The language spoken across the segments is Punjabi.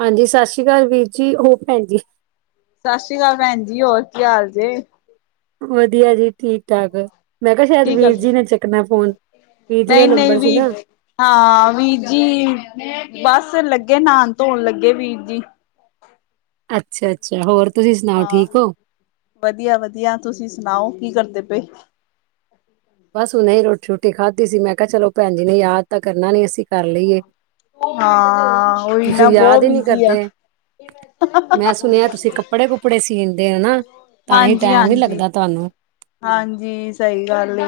ਹਾਂਜੀ ਸਤਿ ਸ੍ਰੀ ਅਕਾਲ ਵੀਰ ਜੀ, ਓ ਪੈਣ ਜੀ। ਸਤਿ ਸ਼੍ਰੀ ਅਕਾਲ ਪੈਣ ਜੀ, ਹੋਰ ਕੀ ਹਾਲ ਜੇ? ਵਧੀਆ ਜੀ ਠੀਕ- ਠਾਕ। ਮੈਂ ਕੇਹਾ ਸ਼ਾਇਦ ਕੀ ਵੀਰ ਕਰਦੇ? ਜੀ ਨੇ ਚੱਕਣਾ ਫੋਨ, ਵੀਰ ਜੀ ਦਾ ਨਹੀਂ ਨਹੀਂ ਨੰਬਰ ਸੀ ਨਾ। ਵੀਰ ਹਾਂ ਵੀਰ ਜੀ, ਬਸ ਲੱਗੇ ਨਾਨ ਧੋਣ ਲੱਗੇ ਵੀਰ ਜੀ। ਅੱਛਾ-ਅੱਛਾ। ਹੋਰ ਤੁਸੀਂ ਸੁਣਾਓ ਠੀਕ ਓ। ਵਧੀਆ-ਵਧੀਆ, ਤੁਸੀਂ ਸੁਣਾਓ ਕੀ ਕਰਦੇ ਪਏ? ਬਸ ਹੁਨੇ ਹੀ ਰੋਟੀ-ਰੁਟੀ ਖਾਧੀ ਸੀ‌। ਮੈਂ ਕੇਹਾ ਚਲੋ ਪੈਣ ਜੀ ਨੇ ਯਾਦ ਤਾਂ ਕਰਨਾ ਨੀ ਅਸੀਂ ਕਰ ਲਈਏ। ਹਾਂ ਉਹੀ ਤੁਸੀਂ ਨਾ ਯਾਦ ਬਹੁਤ ਹੀ ਨਈ ਬਿਜੀ ਆ। ਕਰਦੇ। ਮੈਂ ਸੁਣਿਆ ਤੁਸੀਂ ਕੱਪੜੇ-ਕੁਪੜੇ ਸੀਂਦੇ ਹੋ ਨਾ। ਤਾਂ ਹੀ ਹਾਂਜੀ ਟੇਮ ਨੀ ਹਾਂਜੀ ਲੱਗਦਾ ਤੁਆਨੂੰ। ਹਾਂਜੀ ਸਹੀ ਗੱਲ ਏ,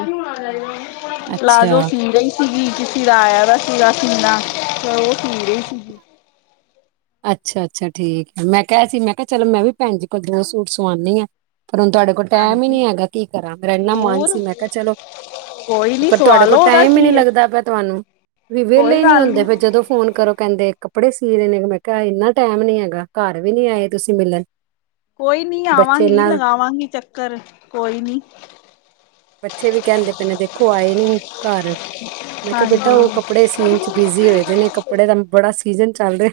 ਪਲਾਜੋ ਅੱਛਾ ਸੀਨ ਦਈ ਸੀਗੀ, ਕਿਸੇ ਦਾ ਆਯਾ ਦਾ ਸੀਗਾ ਸੀਨਾ ਫੇਰ ਓਹ ਸੀਦੀ ਸੀਗੀ। ਅੱਛਾ-ਅੱਛਾ ਠੀਕ, ਮੈਂ ਕੇਆ ਸੀ ਮੈਂ ਕੇਆ ਚਲੋ ਮੈਂ ਵੀ ਪੈਨ ਜੀ ਕੋਲ ਦੋ ਸੂਟ ਸਵਾਨੀ ਆ ਪਰ ਹੁਨ ਤੁਆਡ ਕੋ ਟੈਮ ਹੀ ਹਾਂਜੀ ਨੀ ਹੈਗਾ ਕੀ ਕਰਾਂ, ਮੇਰਾ ਏਨਾ ਮਨ ਜ਼ਰੂਰ ਸੀ ਮੈਂ ਕੇਆ ਚਲੋ ਕੋਈ ਨੀ ਪਰ ਸਵਾ ਤੁਆਡੇ ਲੋ ਕੋਲ ਉਹਦਾ ਟੈਮ ਈ ਕੀ ਨੀ ਏ ਲੱਗਦਾ ਪਿਆ ਤੁਆਨੂੰ। ਵੀ ਕੋਈ ਵੇਲੇ ਨੀ ਗੱਲ ਹੁੰਦੇ ਪਏ, ਜਦੋਂ ਫੋਨ ਕਰੋ ਕੈਂਦੇ ਕੱਪੜੇ ਸੀ ਰੇ ਨੇ, ਮੈਂ ਕੇਆ ਏਨਾ ਟੈਮ ਨੀ ਹੈਗਾ। ਕੱਰ ਵੀ ਨੀ ਆਏ ਤੁਸੀਂ ਮਿਲਨ। ਕੋਈ ਨੀ ਆਵਾਂਗੀ, ਲਗਾਵਾਂਗੀ ਚੱਕਰ ਕੋਈ ਨੀ। ਬੱਚੇ ਵੀ ਕੈਂਦੇ ਪੈ ਨੇ ਦੇਖੋ ਆਏ ਨੀ ਕੱਰ, ਮੈਂ ਕੇਆ ਬੇਟਾ ਓ ਹਾਂਜੀ। ਕੱਪੜੇ ਸੀਨ ਚ ਬਿਜ਼ੀ ਹੋਏ ਦੇਨੇ ਕੱਪੜੇ ਦਾ ਬੜਾ ਸੀਜਨ ਚੱਲ ਰੇ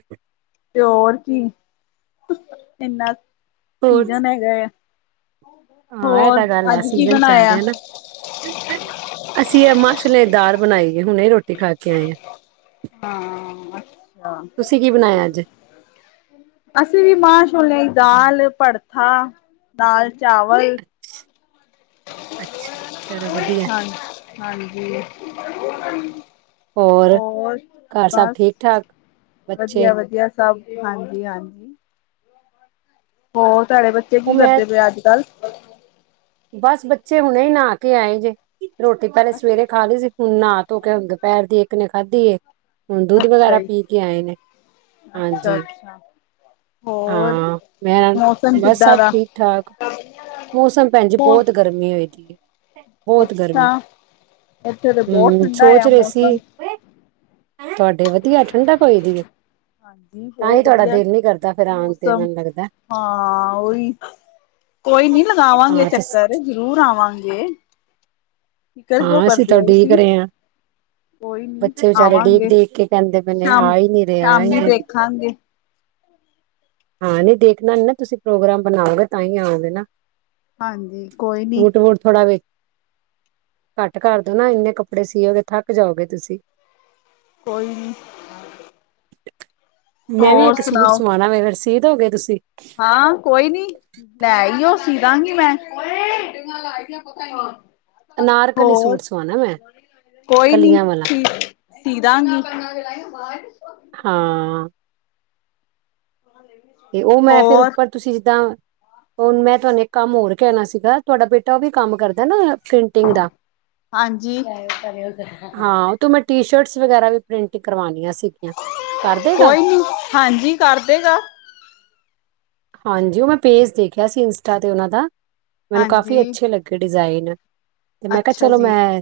ਤੇਓਰ ਕੀ ਏਨਾ ਹੋਰ ਸੀਜਨ ਹੈਗਾ ਐ। ਹਾਂ ਇਹ ਹੋਰ ਤਾਂ ਗੱਲ ਅੱਜ ਹੈ ਕੀ ਸੀਜਨ ਚੱਲ ਬਣਾਇਆ? ਰਿਹਾ ਨਾ। ਅਸੀਂ ਏ ਮਾਹ ਛੋਲਿਆਂ ਦੀ ਦਾਲ ਬਣਾਈ ਏ ਹੁਨੇ ਰੋਟੀ ਰੋਟੀ ਖਾ ਕੇ ਆਏ ਆ। ਹਾਂ ਅੱਛਾ ਤੁਸੀਂ ਕੀ ਬਣਾਇਆ ਅੱਜ? ਅਸੀਂ ਵੀ ਮਾਂ ਛੋਲਿਆ ਈ ਦਾਲ, ਪੜਥਾ ਨਾਲ ਚਾਵਲ ਛ ਅੱਛਾ ਚਲੋ ਵਧੀਆ। ਹਾਂ ਹਾਂਜੀ। ਹੋਰ ਘਰ ਸਭ ਬਸ ਠੀਕ ਠਾਕ ਬੱਚੇ ਵਧੀਆ-ਵਧੀਆ। ਸਭ ਜੀ ਹਾਂਜੀ-ਹਾਂਜੀ। ਹੋਰ ਤਾਡੇ ਬੱਚੇ ਉਹ ਕੀ ਮੈਂ ਕਰਦੇ ਪਏ ਅੱਜ-ਕੱਲ੍ਹ ਬਸ ਬੱਚੇ ਹੁਣੇ ਨਹਾ ਕੇ ਆਏ ਜੇ ਰੋਟੀ ਪੈਲੇ ਸਵੇਰੇ ਖਾ ਲਈ ਸੀ। ਹੁਨ ਨਾ ਧੋ ਕੇ ਹੁ ਦੁਪੇਰ ਦੀ ਏਕ ਨੇ ਖਾਧੀ ਏ। ਹੁਨ ਦੁੱਧ ਅੱਛਾ ਵਗੈਰਾ ਜੀ ਪੀ ਕੇ ਆਏ ਨੇ ਅੱਛਾ ਹਾਂਜੀ। ਅੱਛਾ ਹੋਰ ਹਾਂ ਮੈਂ ਮੌਸਮ ਬਸ ਕਿੱਦਾਂ ਸਭ ਦਾ? ਠੀਕ-ਠਾਕ। ਮੌਸਮ ਪੈਨ ਜੀ ਮੋ ਬੋਤ ਗਰਮੀ ਹੋਈ ਦੀ ਏ। ਬੋਤ ਗਰਮੀ ਅੱਛਾ, ਇੱਥੇ ਤੇ ਬਹੁਤ ਹੂੰ ਠੰਡਾ ਸੋਚ ਆ ਰਏ ਮੌਸਮ। ਸੀ। ਤੁਆਡੇ ਵਧੀਆ ਠੰਡਕ‌ ਹੋਈ ਦੀ ਏ। ਹਾਂਜੀ, ਤਾਂ ਈ ਬਹੁਤ ਤੁਆਡਾ ਵਧੀਆ। ਦਿਲ ਨੀ ਕਰਦਾ ਫੇਰ ਆਨ ਤੇ ਮੌਸਮ ਮੇਨੂੰ ਲੱਗਦਾ। ਹਾਂ ਓਈ ਕੋਈ ਨੀ ਲਗਾਵਾਂਗੇ ਹਾਂ ਤੁਸ ਚੱਕਰ ਜਰੂਰ ਆਵਾਂਗੇ। ਫਿਕਰ ਕਿਉਂ ਹਾਂ ਅਸੀਂ ਤਾਂ ਕਰਦੇ ਓ ਉਡੀਕ ਤੁਸੀਂ। ਰਹੇ ਹਾਂ ਕੋਈ ਨੀ ਬੱਚੇ ਵਿਚਾਰੇ ਉਡੀਕ ਆਵਾਂਗੇ ਉਡੀਕ ਕੇ ਕਹਿੰਦੇ ਪਏ ਨੇ ਸ਼ਾਮ- ਆ ਹੀ ਨੀ ਰਹੇ ਆ ਹੀ ਨੀ ਸ਼ਾਮੀ ਰਹੇ। ਦੇਖਾਂਗੇ। ਹਾਂ ਨੀ ਦੇਖਨਾ ਨੀ ਨਾ, ਤੁਸੀਂ ਪ੍ਰੋਗਰਾਮ ਬਨਾਓਗੇ ਤਾਂ ਈ ਆਓਗੇ ਨਾ। ਹਾਂਜੀ ਕੋਈ ਨੀ। ਹੋਰ ਥੋੜਾ ਵੇ ਘੱਟ ਕਰਦੋ ਨਾ, ਇੰਨੇ ਕੱਪੜੇ ਸੀਓਗੇ ਥੱਕ ਜਾਓਗੇ ਤੁਸੀਂ। ਕੋਈ ਨੀ। ਇੱਕ। ਮੈਂ ਵੀ ਹੋਰ ਏਕ ਸੂਟ ਸੁਣਾਓ ਸੁਵਾਣਾ ਵੇ ਅਗਰ ਸੀ ਦੋ ਗੇ ਤੁਸੀਂ। ਹਾਂ ਕੋਈ ਨੀ, ਲੈ ਆਇਓ ਸੀ ਦਾਂਗੀ ਮੈਂ। [unintelligible] ਅਨਾਰਕਲੀ ਹੋਰ ਸੂਟ ਸੁਵਾਨਾ ਮੈਂ। ਕੋਈ ਨੀ, ਕਲੀਆਂ ਵਾਲਾ ਸੀ- ਸੀ ਦਾਂਗੀ। ਹਾਂ। [unintelligible] ਤੇ ਓ ਮੈਂ ਫੇਰ ਹੋਰ ਉੱਪਰ, ਤੁਸੀਂ ਜਿੱਦਾਂ ਹੁਨ ਮੈਂ ਤੁਆਨੂੰ ਇੱਕ ਕੰਮ ਹੋਰ ਕੈਨਾ ਸੀਗਾ ਤੁਆਡਾ ਬੇਟਾ‌ ਓ ਵੀ ਕੰਮ ਕਰਦੈ ਨਾ ਪੇ ਹਾਂਜੀ। ਐ ਕਰਯੋ ਹਾਂ ਜਰਾ ਉਹ ਤੋਂ ਮੈਂ ਟੀ- ਸ਼ਰਟਸ ਵਗੈਰਾ ਵੀ ਪ੍ਰਿੰਟ ਕਰਵਾਨੀਆਂ ਸੀਗੀਆਂ। ਕਰ ਦੇਗਾ ਕੋਈ ਨੀ, ਹਾਂਜੀ ਕਰ ਦੇਗਾ। ਹਾਂਜੀ ਓ ਮੈਂ ਪੇਜ ਦੇਖਿਆ ਸੀ ਇੰਸਟਾ ਤੇ ਉਨਾਂ ਦਾ, ਮੈਨੂੰ ਕਾਫ਼ੀ ਹਾਂਜੀ ਅੱਛੇ ਲੱਗੇ ਡਿਜ਼ਾਇਨ। ਤੇ ਮੈਂ ਕਿਆ ਅੱਛਾ ਚਲੋ ਜੀ ਮੈਂ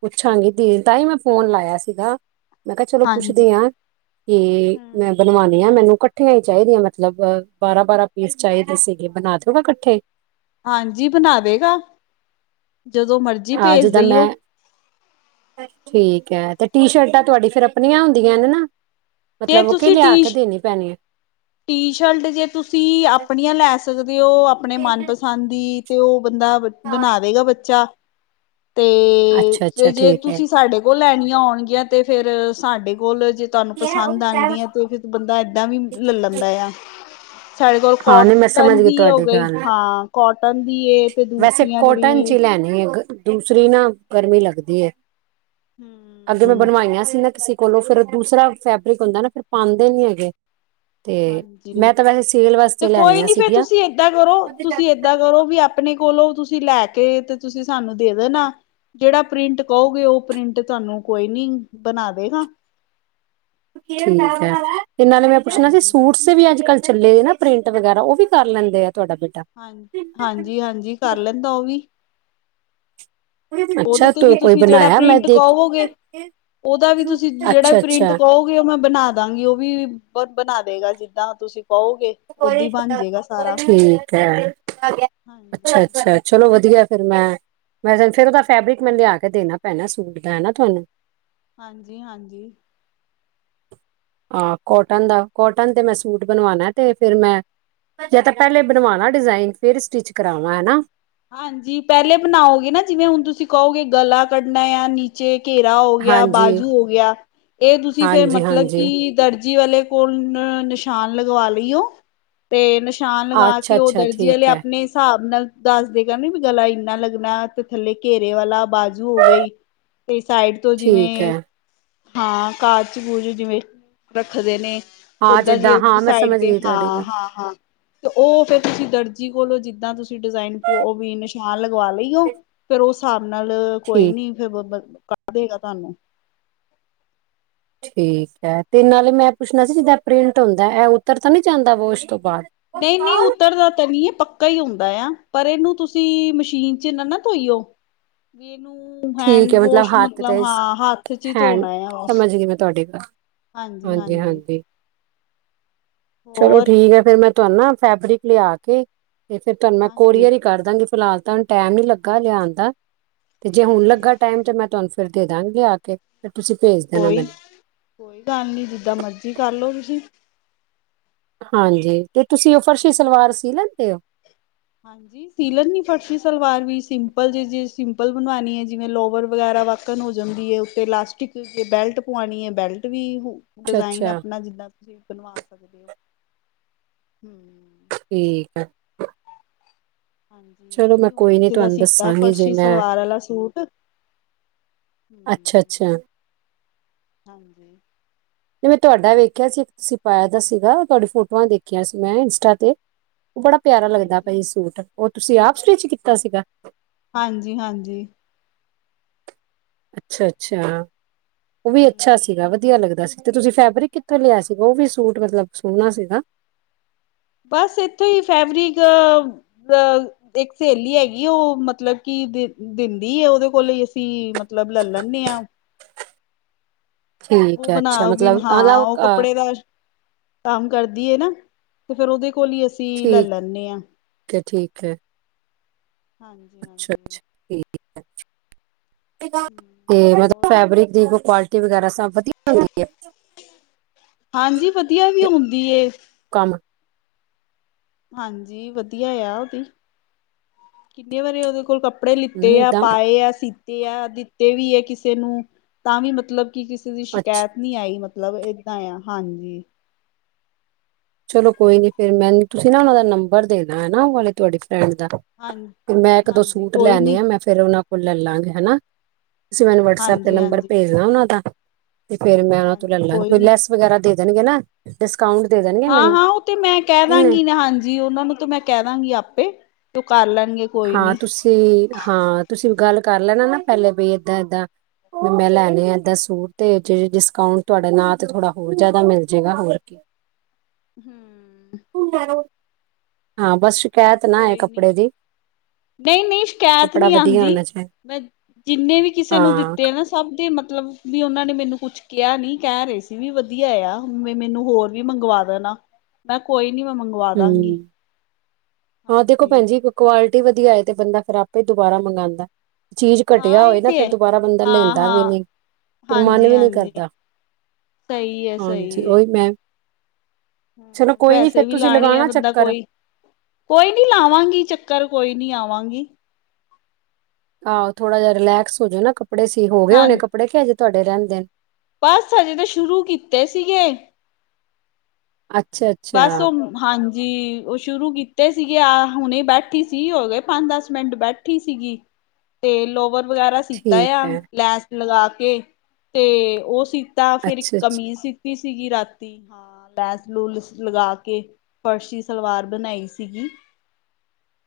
ਪੁੱਛਾਂਗੀ ਦੀ, ਤਾਂ ਈ ਮੈਂ ਫੋਨ ਲਾਇਆ ਸੀਗਾ। ਮੈਂ ਕਿਆ ਚਲੋ ਹਾਂਜੀ। ਪੁੱਛਦੀ ਆ ਕਿ ਮੈਂ ਹੂੰ। ਬਣਵਾਣੀ ਐ, ਮੈਨੂੰ ਕੱਠੀਆਂ ਈ ਚਾਈਦੀ ਐ ਮਤਲਬ ਬਾਰਾਂ- ਬਾਰਾਂ ਪੀਸ ਚਾਈਦੇ ਸੀਗੇ, ਬਨਾ ਦੋਗੇ ਕੱਠੇ? ਹਾਂਜੀ ਬਨਾ ਦੇਗਾ ਜਦੋਂ ਮਰ ਅੱਜ ਤਾਂ ਮੈਂ ਠੀਕ ਐ! ਤੇ ਟੀ- ਸ਼ਰਟਾਂ ਤੁਆਡੀ ਫੇਰ ਅਪਣੀਆਂ ਹੁੰਦੀਆਂ ਨੇ ਨਾ। ਜੇ ਮਤਲਬ ਕਿ ਤੁਸੀਂ ਲਿਆ ਟੀ ਕੇ ਦੇਨੀ ਪੈਣੀ ਐ। ਟੀ ਸ਼ਲਟ ਜੇ ਤੁਸੀਂ ਅਪਣੀਆਂ ਲੈ ਸਕਦੇ ਓ ਅਪਣੇ ਮਨਪਸੰਦ ਦੀ ਤੇ ਓ ਬੰਦਾ, ਬ -ਬਨਾ ਦੇਗਾ ਬੱਚਾ। ਤੇ ਅੱਛਾ ਫੇਰ ਅੱਛਾ ਜੇ ਠੀਕ ਹੈ ਤੁਸੀਂ ਸਾਡੇ ਕੋਲ ਲੈਣੀਆਂ ਹੋਣਗੀਆਂ ਤੇ ਫੇਰ ਸਾਡੇ ਕੋਲ ਜੇ ਤੁਆਨੂੰ ਪਸੰਦ ਆਂਦੀਆਂ ਤੇ ਫਿਰ ਬੰਦਾ ਐਦਾਂ ਵੀ ਲੈ-ਲੈਂਦਾ ਯਾਂ। ਸਾਡੇ ਕੋਲ ਹਾਂ ਨਹੀਂ ਮੈਂ ਸਮਝ ਕੋ-ਟਨ ਦੀ ਹੋ ਤੁਹਾਡੀ ਗਈ। ਗੱਲ ਹਾਂ, ਕੋਟਨ ਦੀ ਏ ਤੇ ਵੈਸੇ ਦੂਸਰੀਆਂ ਜਿਹੜੀ ਕੋਟਨ ਚ ਵੀ ਈ ਲੈਨੀ ਏ ਗ - ਦੂਸਰੀ ਨਾ ਗਰਮੀ ਲੱਗਦੀ ਏ। ਹੂੰ। ਅੱਗੇ ਮੈਂ ਬਣਵਾਈਆਂ ਸੀ ਨਾ ਕਿਸੇ ਕੋਲੋਂ ਫੇਰ ਦੂਸਰਾ ਫੈਬਰਿਕ ਹੁੰਦੈ ਨਾ ਫਿਰ ਪਾਂਦੇ ਨੀ ਹੈਗੇ। ਤੇ ਹਾਂਜੀ ਮੈਂ ਤਾਂ ਵੈਸੇ ਸੇਲ ਤੇ ਵਾਸਤੇ ਕੋਈ ਲੈਣੀਆਂ ਨੀ ਫੇਰ ਸੀਗੀਆਂ ਤੁਸੀਂ ਏਦਾਂ ਕਰੋ, ਤੁਸੀਂ ਏਦਾਂ ਕਰੋ ਕਰੋ ਵੀ ਅਪਣੇ ਕੋਲੋਂ ਤੁਸੀਂ ਲੈ ਕੇ ਤੇ ਤੁਸੀਂ ਸਾਨੂੰ ਦੇ ਦੇਣਾ। ਜੇੜਾ ਪ੍ਰਿੰਟ ਕਓਗੇ ਓ ਪ੍ਰਿੰਟ ਤੁਆਨੂੰ ਕੋਈ ਨੀ ਬਨਾ ਦੇਗਾ। ਠੀਕ ਐ। ਤੇ ਨਾਲੇ ਮੈਂ ਪੁੱਛਣਾ ਸੀ ਹਾਂਜੀ ਸੂਟ ਸ ਤੇ ਵੀ ਅੱਜ-ਕੱਲ ਚੱਲੇ ਨੇ ਨਾ ਪ੍ਰਿੰਟ ਵਗੈਰਾ ਓ ਵੀ ਕਰ ਲੈਂਦੈ ਆ ਤੁਆਡਾ ਬੇਟਾ? ਹਾਂਜ-ਹਾਂਜੀ-ਹਾਂਜੀ ਕਰ ਲੈਂਦੈ ਓ ਵੀ। ਓਦੇ ਅੱਛਾ ਤੇ ਵੀ ਤੂੰ ਕੋਈ ਤੁਸੀਂ ਜੇੜਾ ਬਣਾਇਆ ਮੈਂ ਪ੍ਰਿੰਟ ਦੇਖ ਕਵੋਗੇ। ਓਦਾ ਵੀ ਤੁਸੀਂ ਜੇੜਾ ਅੱਛਾ ਪ੍ਰਿੰਟ ਅੱਛਾ ਕਓਗੇ ਗੇ, ਓ ਮੈਂ ਬਣਾ ਦਾਂਗੀ, ਉਹ ਵੀ ਬਣਾ ਦੇਗਾ ਜਿੱਦਾਂ ਤੁਸੀਂ ਕਓਗੇ। [unintelligible] ਠੀਕ ਹੈ [unintelligible] ਹਾਂਜੀ ਅੱਛਾ-ਅੱਛਾ। ਚਲੋ ਵਧੀਆ ਫਿਰ ਮੈਂ ਮੈਂ ਜ ਫਿਰ ਉਹਦਾ ਫੈਬਰਿਕ ਮੈਨ ਲਿਆ ਕੇ ਦੇਣਾ ਪੈਣਾ ਸੂਟ ਦਾ ਹੈ ਨਾ ਤੁਹਾਨੂੰ ਹਾਂਜੀ-ਹਾਂਜੀ। ਆਹ ਕੋਟਨ ਦਾ ਕੋਟਨ ਤੇ ਮੈਂ ਸੂਟ ਬਣਵਾਣਾ। ਤੇ ਫੇਰ ਮੈਂ ਜਾਂ ਤਾਂ ਪਹਿਲੇ ਬਣਵਾਣਾ ਡਿਜ਼ਾਇਨ ਫੇਰ ਸਟਿਚ ਕਰਾਵਾਂ ਹਨਾ। ਹਾਂਜੀ ਪਹਿਲੇ ਬਣਾਓਗੇ ਨਾ ਜਿਵੇਂ ਹੁਣ ਤੁਸੀਂ ਕਹੋਗੇ ਗਲਾ ਕੱਢਣਾ ਯਾ ਨੀ ਚੇ ਘੇਰਾ ਹੋ ਗਿਆ, ਹਾਂਜੀ ਬਾਜੂ ਹੋ ਗਿਆ, ਇਹ ਤੁਸੀਂ ਫੇਰ ਹਾਂਜੀ ਮਤਲਬ ਹਾਂਜੀ ਕਿ ਦਰਜ ਜੀ ਵਾਲੇ ਕੋਲ ਨਿਸ਼ਾਨ ਲਗਵਾ ਲਈਓ। ਤੇ ਨਿਸ਼ਾਨ ਲਗਾ ਅੱਛਾ ਕੇ ਉਹ ਅੱਛਾ ਦਰਜੀ ਆਲੇ ਠੀਕ ਹੈ ਆਪਣੇ ਹਿਸਾਬ ਨਾਲ ਦੱਸਦੇਗਾ ਨੀ ਗਲਾ ਇੰਨਾ ਲੱਗਣਾ ਤੇ ਥੱਲੇ ਘੇਰੇ ਵਾਲਾ ਬਾਜੂ ਹੋ ਗਈ। ਤੇ ਸਾਈਡ ਤੋਂ ਜਿਵੇਂ ਠੀਕ ਹੈ ਹਾਂ ਕਾਰਾਜ ਕੂਜ ਜਿਵੇਂ ਰੱਖਦੇ ਨੇ ਹਾਂ ਓਦਾਂ ਜਿੱਦਾਂ ਜਿਆ ਹਾਂ ਮੈਂ ਸਾਈਡ ਸਮਝ ਤੇ ਗਈ ਤੁਹਾਡੀ ਗੱਲ ਹਾਂ-ਹਾਂ, ਹਾਂ। ਤੇ ਉਹ ਫੇਰ ਤੁਸੀਂ ਦਰਜੀ ਕੋਲੋਂ ਜਿੱਦਾਂ ਤੁਸੀਂ ਡਿਜ਼ਾਇਨ ਪ ਉਹ ਵੀ ਨਿਸ਼ਾਨ ਲਗਵਾ ਲੀ। ਫੇਰ ਉਸ ਸਾਬ ਨਾਲ ਕੋਈ ਠੀਕ ਨੀ ਫੇਰ ਬਬਰ ਕੱਢ ਦੇਗਾ ਤੁਹਾਨੂੰ। ਠੀਕ ਹੈ ਤੇ ਨਾਲੇ ਮੈਂ ਪੁੱਛਣਾ ਸੀ ਜਿੱਦਾਂ ਪ੍ਰਿੰਟ ਹੁੰਦਾ ਇਹ ਉੱਤਰ ਤਾਂ ਨੀ ਜਾਂਦਾ ਵਾਸ਼ ਤੋਂ ਬਾਦ। ਨਈਂ-ਨਈਂ ਉਤਰਦਾ ਤਾਂ ਨੀ ਐ ਪੱਕ ਕਾ ਹੀ ਹੁੰਦਾ ਆ ਪਰ ਇਹਨੂੰ ਤੁਸੀਂ ਮਸ਼ੀਨ ਚ ਨਾ ਨਾ ਧੋਈਓ ਵੀ ਇਹਨੂੰ ਠੀਕ ਹੈ ਹੈਂਡਵੋਸ਼ ਹੱਥ ਮਤਲਬ ਤੇ ਹਾਂ ਹੱਥ ਚ ਹੀ ਹੈਂਡ ਧੋਣਾ ਆ ਬਸ। ਸਮਝ ਗਈ ਮੈਂ ਤੁਹਾਡੀ ਗੱਲ ਹਾਂਜੀ ਹਾਂਜੀ-ਹਾਂਜੀ। ਹਾਂਜੀ ਚਲੋ ਠੀਕ ਹੈ ਫੇਰ ਮੈਂ ਤੁਹਾਨੂੰ ਨਾ ਫੈਬਰਿਕ ਲਿਆ ਕੇ ਤੇ ਫੇਰ ਤੁਹਾਨੂੰ ਮੈਂ ਹਾਂਜੀ ਕੋਰੀਅਰ ਹੀ ਕਰ ਦਾਂਗੀ ਫਿਲਹਾਲ ਤਾਂ ਹੂੰਨ ਟੈਮ ਨੀ ਲੱਗਾ ਲਿਆਉਣ ਦਾ। ਤੇ ਜੇ ਹੁਣ ਹਾਂਜੀ ਲੱਗਾ ਟਾਈਮ ਤੇ ਮੈਂ ਤੁਹਾਨੂੰ ਫੇਰ ਦੇਦਾਗੀ ਆ ਕੇ ਫੇਰ ਤੁਸੀਂ ਭੇਜ ਦੇਣਾ ਕੋਈ ਮੈਨੂੰ। ਕੋਈ ਗੱਲ ਨੀ ਜਿੱਦਾਂ ਮਰਜੀ ਕਰਲੋ ਤੁਸੀਂ। ਹਾਂਜੀ ਤੇ ਤੁਸੀਂ ਉਹ ਫਰਸ਼ੀ ਸਲਵਾਰ ਸੀ ਲੈਂਦੇ ਹੋ। ਹਾਂਜੀ। ਸੀ ਲੈਨੀ ਫਰਸ਼ੀ ਸਲਵਾਰ ਵੀ ਸਿੰਪਲ ਜੇ-ਜੇ ਸਿੰਪਲ ਬਣਵਾਉਣੀ ਹੈ ਜਿਵੇਂ ਲੋਵਰ ਵਗੈਰਾ ਵਾਕਣ ਹੋ ਜਾਂਦੀ ਹੈ ਉੇ। ਤੇ ਇਲਾਸਟਿਕ ਬੈਲਟ ਪਵਾਉਣੀ ਹੈ ਬੈਲਟ ਵੀ। ਅੱਛਾ ਡਿਜ਼ਾਇਨ ਅੱਛਾ ਆਪਣਾ ਜਿੱਦਾਂ ਤੁਸੀਂ ਬਣਵਾ ਸਕਦੇ ਹੋ ਹੂੰ। ਠੀਕ ਹੈ। ਹਾਂਜੀ ਚਲੋ ਮੈਂ ਵੀ ਹੁਣ ਕੋਈ ਨੀ ਕਿਸੇ ਦਾ ਤੁਹਾਨੂੰ ਸੀਤਾ ਦੱਸਾਂਗੀ ਜੇ ਫਰਸ਼ੀ ਮੈਂ ਸਲਵਾਰ ਆਲਾ ਸੂਟ। ਅੱਛਾ-ਅੱਛਾ। ਹਾਂਜੀ। ਜ ਮੈਂ ਤੁਹਾਡਾ ਵੇਖਿਆ ਸੀ ਇੱਕ ਤੁਸੀਂ ਪਾਇਆ ਦਾ ਸੀਗਾ ਤੁਹਾਡੀ ਫੋਟੋਆਂ ਦੇਖੀਆਂ ਸੀ ਮੈਂ ਇੰਸਟਾ ਤੇ। ਉਹ ਬੜਾ ਪਿਆਰਾ ਲੱਗਦਾ ਪਿਆ ਹੀ ਹਾਂਜੀ ਸੂਟ ਉਹ ਤੁਸੀਂ ਆਪ ਸਟਿਚ ਕੀਤਾ ਸੀਗਾ। ਹਾਂਜੀ-ਹਾਂਜੀ। ਅੱਛਾ-ਅੱਛਾ ਉਹ ਵੀ ਅੱਛਾ ਸੀ। ਹਮ ਸੀਗਾ ਵਧੀਆ ਲੱਗਦਾ ਸੀ ਤੇ ਤੁਸੀਂ ਫੈਬਰਿਕ ਕਿੱਥੋਂ ਲਿਆ ਸੀਗਾ ਉਹ ਵੀ ਸੂਟ ਮਤਲਬ ਸੋਹਣਾ ਸੀਗਾ। ਬਸ ਇੱਥੋਂ ਹੀ ਫੈਬਰਿਕ ਅ ਇੱਕ ਸਹੇਲੀ ਹੈਗੀ ਉਹ ਮਤਲਬ ਕਿ ਦਿੰਦੀ ਉਹਦੇ ਕੋਲ ਅਸੀਂ ਮਤਲਬ ਲੈ ਲੈਨੇ ਹਾਂ। ਠੀਕ ਉਹ ਹੈ ਬਣਾ ਅੱਛਾ ਬੀ ਵੀ ਮਤਲਬ ਆਲਾ ਹਾਂ, ਉਹ ਅ ਕੱਪੜੇ ਦਾ ਕੰਮ ਕਰਦੀ ਹੈ ਨਾ, ਤੇ ਫਿਰ ਉਹਦੇ ਕੋਲ ਹੀ ਅਸੀਂ ਲੈ ਲੈਂਨੇ ਹਾਂ। ਤੇ ਠੀਕ ਹੈ। ਹਾਂਜੀ ਅੱਛਾ ਅੱਛਾ ਹਾਂਜੀ [unintelligible] ਹੋਰ ਦੀ ਕੁਆਲਿਟੀ ਵਗੈਰਾ ਸਭ ਵਧੀਆ ਹੁੰਦੀ ਏ ਹਾਂਜੀ ਵਧੀਆ ਵੀ ਹੈ? ਹੁੰਦੀ ਏ ਕੰਮ ਹਾਂਜੀ ਵਧੀਆ ਆ ਉਹਦੀ, ਕਿੰਨੇ ਵਾਰੀ ਉਹਦੇ ਕੋਲ ਕੱ ਕੱਪੜੇ ਲਿੱਤੇ ਹਮ ਆ, ਤਾਂ ਪਾਏ ਆ, ਸੀਤੇ ਆ, ਦਿੱਤੇ ਵੀ ਏ, ਕਿਸੇ ਨੂੰ ਤਾਂ ਵੀ ਮਤਲਬ ਕੀ ਕਿਸੇ ਦੀ ਅੱਛਾ ਸ਼ਿਕਾਇਤ ਨੀ ਆਈ, ਮਤਲਬ ਏਦਾਂ ਆ ਹਾਂਜੀ ਚਲੋ ਕੋਈ ਨੀ ਫਿਰ ਮੈਨੂੰ ਤੁਸੀਂ ਨਾ ਉਹਨਾਂ ਦਾ ਨੰਬਰ ਦੇਣਾ ਹੈਨਾ, ਉਹ ਵਾਲੇ ਤੁਹਾਡੀ ਫਰੈਂਡ ਦਾ ਹਾਂ ਤੇ ਮੈਂ ਇੱਕ ਦੋ ਹਾਂਜੀ ਸੂਟ ਕੋਈ ਲੈਣੇੇ ਨੀ ਆ, ਮੈਂ ਫਿਰ ਫਿਰ ਉਹਨਾਂ ਕੋਲ ਲੈਲਾਂਗੇ ਹੈਨਾ, ਤੁਸੀਂ ਮੈਨੂੰ ਵਟਸਅਪ ਤੇ ਹਾਂਜੀ ਨੰਬਰ ਹਾਂਜੀ ਭੇਜਨਾ ਉਹਨਾਂ ਦਾ ਤੇ ਫੇਰ ਮੈਂ ਉਹਨਾਂ ਤੋਂ ਲੈ ਹਾਂਜੀ ਲਾਂ ਕੋਈ ਨੀ ਲੈਸ ਵਗੈਰ ਦੇ ਦੇਣਗੇ ਨਾ ਡਿਸਕਾਊਂਟ ਤੇ ਹਾਂ ਹਾਂ, ਉਹ ਤੇ ਮੈਂ ਕਹਿ ਦਾਂਗੀ ਨਾ ਹਾਂਜੀ, ਉਹਨਾਂ ਨੂੰ ਤੇ ਮੈਂ ਕਹਿ ਦਾਂਗੀ ਆਪੇ, ਉਹ ਕਰ ਲੈਣ ਹਾਂ ਤੁਸੀਂ ਹਾਂ ਤੁਸੀਂ ਵੀ ਗੱਲ ਕਰ ਲੈਣਾ ਨਾ ਪਹਿਲੇ ਬੀ ਏਦਾਂ ਏਦਾਂ ਮੈਂ ਲੈਣੇ ਆ ਏਦਾਂ ਸੂਟ, ਤੇ ਜੇ ਡਿਸਕਾਊਂਟ ਤੁਹਾਡੇ ਨਾਅ ਤੇ ਥੋੜਾ ਹੋਰ ਜ਼ਿਆਦਾ ਮਿਲ ਜੇਗਾ, ਹੋਰ ਕੀ ਹੰ ਹਾਂ, ਬਸ ਸ਼ਿਕਾਇਤ ਨਾ ਆਏ ਕੋਈ ਨੀ ਕੱਪੜੇ ਦੀ ਨਹੀਂ ਨਹੀਂ, ਸ਼ਿਕਾਇਤ ਕੱਪੜਾ ਨਹੀਂ ਵਧੀਆ ਆਂਦੀ, ਹੋਣਾ ਚਾਹੀਦਾ ਮੈਂ ਜਿੰਨੇ ਵੀ ਕਿਸੇ ਨੂੰ ਹਾਂ ਦਿੱਤੇ ਆ ਨਾ ਸਭ ਦੇ ਮਤਲਬ, ਵੀ ਉਹਨਾਂ ਨੇ ਮੈਨੂੰ ਕੁੱਛ ਕਿਹਾ ਨੀ ਕਹਿ ਰਹੇ ਸੀ ਵੀ ਵਧੀਆ ਆ ਮੈਨੂੰ ਹੋਰ ਵੀ ਮੰਗਵਾ ਦੇਣਾ ਮੈਂ ਕੋਈ ਨੀ, ਮੈਂ ਮੰਗਵਾ ਦਾੰਗੀ ਹੂੰ ਹਾਂ, ਦੇਖੋ ਭੈਣਜੀ ਕੁਆਲਿਟੀ ਵਧੀਆ ਹੋਏ, ਤੇ ਬੰਦਾ ਫਿਰ ਆਪੇ ਦੁਬਾਰਾ ਮੰਗਾਂਦਾ ਏ ਚੀਜ਼ ਹਾਂ ਘਟਿਆ ਹੋਏ ਇਹ ਨਾ, ਤੇ ਫਿਰ ਹੈ ਦੁਬਾਰਾ ਬੰਦਾ ਹਾਂ ਲੈਂਦਾ ਵੀ ਹਾਂ ਨਹੀਂ ਫਿਰ ਮਨ ਹਾਂਜੀ ਵੀ ਨਹੀਂ ਹਾਂਜੀ ਕਰਦਾ, ਸਹੀ ਹੈ ਹਾਂਜੀ ਓਹੀ ਮੈਂ ਚਲੋ ਹਮ ਕੋਈ ਨੀ ਪੈਸੇ ਫੇਰ ਵੀ ਤੁਸੀਂ ਲਾਣੇ ਆ ਲਗਾਣਾ ਬੰਦਾ ਚੱਕਰ ਕੋਈ ਕੋਈ ਨਹੀਂ ਲਾਵਾਂਗੀ ਚੱਕਰ, ਕੋਈ ਨੀ ਆਵਾਂਗੀ ਆਹ ਥੋੜਾ ਜਿਹਾ ਰਿਲੈਕਸ ਹੋਜੇ ਨਾ ਕੱਪੜੇ ਸੀ, ਹੋਗੇ ਹੋਣੇ ਹਾਂਜੀ ਕੱਪੜੇ ਕਿ ਹਜੇ ਤੁਹਾਡੇ ਰਹਿੰਦੇ ਨੇ ਬਸ, ਹਜੇ ਤੇ ਸ਼ੁਰੂ ਕੀਤੇ ਸੀਗੇ [unintelligible] ਬਸ ਅੱਛਾ ਉਹ ਹਾਂਜੀ, ਉਹ ਸ਼ੁਰੂ ਕੀਤੇ ਸੀਗੇ, ਆ ਹੁਣੇ ਬੈਠੀ ਸੀ ਹੋ ਗਏ ਪੰਜ ਦਸ ਮਿੰਟ ਬੈਠ ਠੀ ਸੀਗੀ, ਤੇ ਲੋਵਰ ਵਗੈਰਾ ਸੀਤਾ ਠੀਕ ਆ ਹੈ ਲੈਂਸ ਲਗਾ ਕੇ ਤੇ ਉਹ ਸੀ ਤਾਂ, ਫਿਰ ਇੱਕ ਅੱਛਾ ਅੱਛਾ ਕਮੀਜ਼ ਸੀਤੀ ਸੀਗੀ ਰਾਤੀ, ਹਾਂ ਲੈਸ ਲੂਲਸ ਲਗਾ ਕੇ ਫਰਸ਼ੀ ਸਲਵਾਰ ਬਣਾਈ ਸੀਗੀ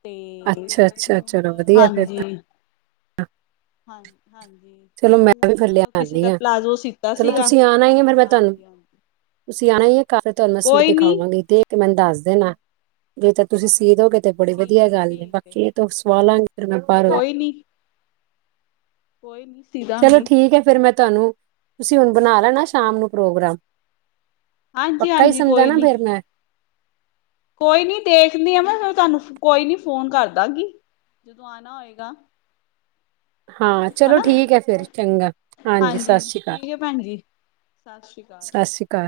ਤੇ, ਅੱਛਾ ਅੱਛਾ ਹੁਣ ਚਲੋ ਵਧੀਆ ਫਿਰ ਹਾਂਜੀ ਤਾਂ ਹਾਂਜੀ ਹਾਂਜੀ ਤੇ ਚਲੋ ਮੈਂ ਵੀ ਹੁਣ ਫਿਰ ਕਿਸੇ ਲਿਆਨੀ ਦਾ ਆ ਪਲਾਜ਼ੋ ਸੀਤਾ ਚਲੋ ਸੀਗਾ, ਤੁਸੀਂ ਆਣਾ ਹੀ ਹੈ ਫਿਰ ਮੈਂ ਤੁਹਾਨੂੰ ਹਾਂਜੀ ਹਾਂਜੀ ਤੁਸੀਂ ਆਣਾ ਈ ਏ ਘਰ ਤੇ ਮੈਂ ਸੂਟ ਕੋਈ ਨੀ ਦਿਖਾਵਾਂਗੀ ਦੇਖ ਕੇ ਮੈਨੂੰ ਦੱਸ ਦੇਣਾ ਨੀ ਤੇ ਤੁਸੀਂ ਸੀ ਦੋਗੇ ਤੇ ਬੜੀ ਵਧੀਆ ਠੀਕ ਗੱਲ ਏ ਠੀਕ ਹੈ ਬਾਕੀ ਇਹ ਤਾ ਸਵਾਲਾਂਗੀ ਫਿਰ ਮੈਂ ਬਾਹਰੋਂ ਈ ਕੋਈ ਨੀ ਕੋਈ ਨ ਸੀ ਚਲੋ ਠੀਕ ਏ ਫਿਰ ਮੈਂ ਤੁਹਾਨੂੰ ਤੁਸੀਂ ਹੁਣ ਬਣਾ ਲੈਣਾ ਸ਼ਾਮ ਨੂੰ ਪ੍ਰੋਗਰਾਮ ਹਾਂਜੀ ਪੱਕਾ ਈ ਹਾਂਜੀ ਸਮਝਾ ਕੋਈ ਨਾ ਨੀ ਫਿਰ ਮੈਂ ਕੋਈ ਨੀ ਦੇਖਦੀ ਆ, ਮੈਂ ਤੁਹਾਨੂੰ ਫ ਕੋਈ ਨੀ ਤੁਹਾਨੂੰ ਫੋਨ ਕਰਦਾਗੀ, ਜਦੋਂ ਆਣਾ ਹੋਏਗਾ ਹਾਂ, ਚਲੋ ਹਨਾ ਠੀਕ ਏ, ਫਿਰ ਚੰਗਾ ਹਾਂਜੀ ਸਤਿ ਸ਼ੀ ਕਾਲ ਠੀਕ ਹੈ ਭੈਣ ਜੀ ਸਤਿ ਸ਼੍ਰੀ ਅਕਾਲ ਸ਼੍ਰੀ ਅਕਾਲ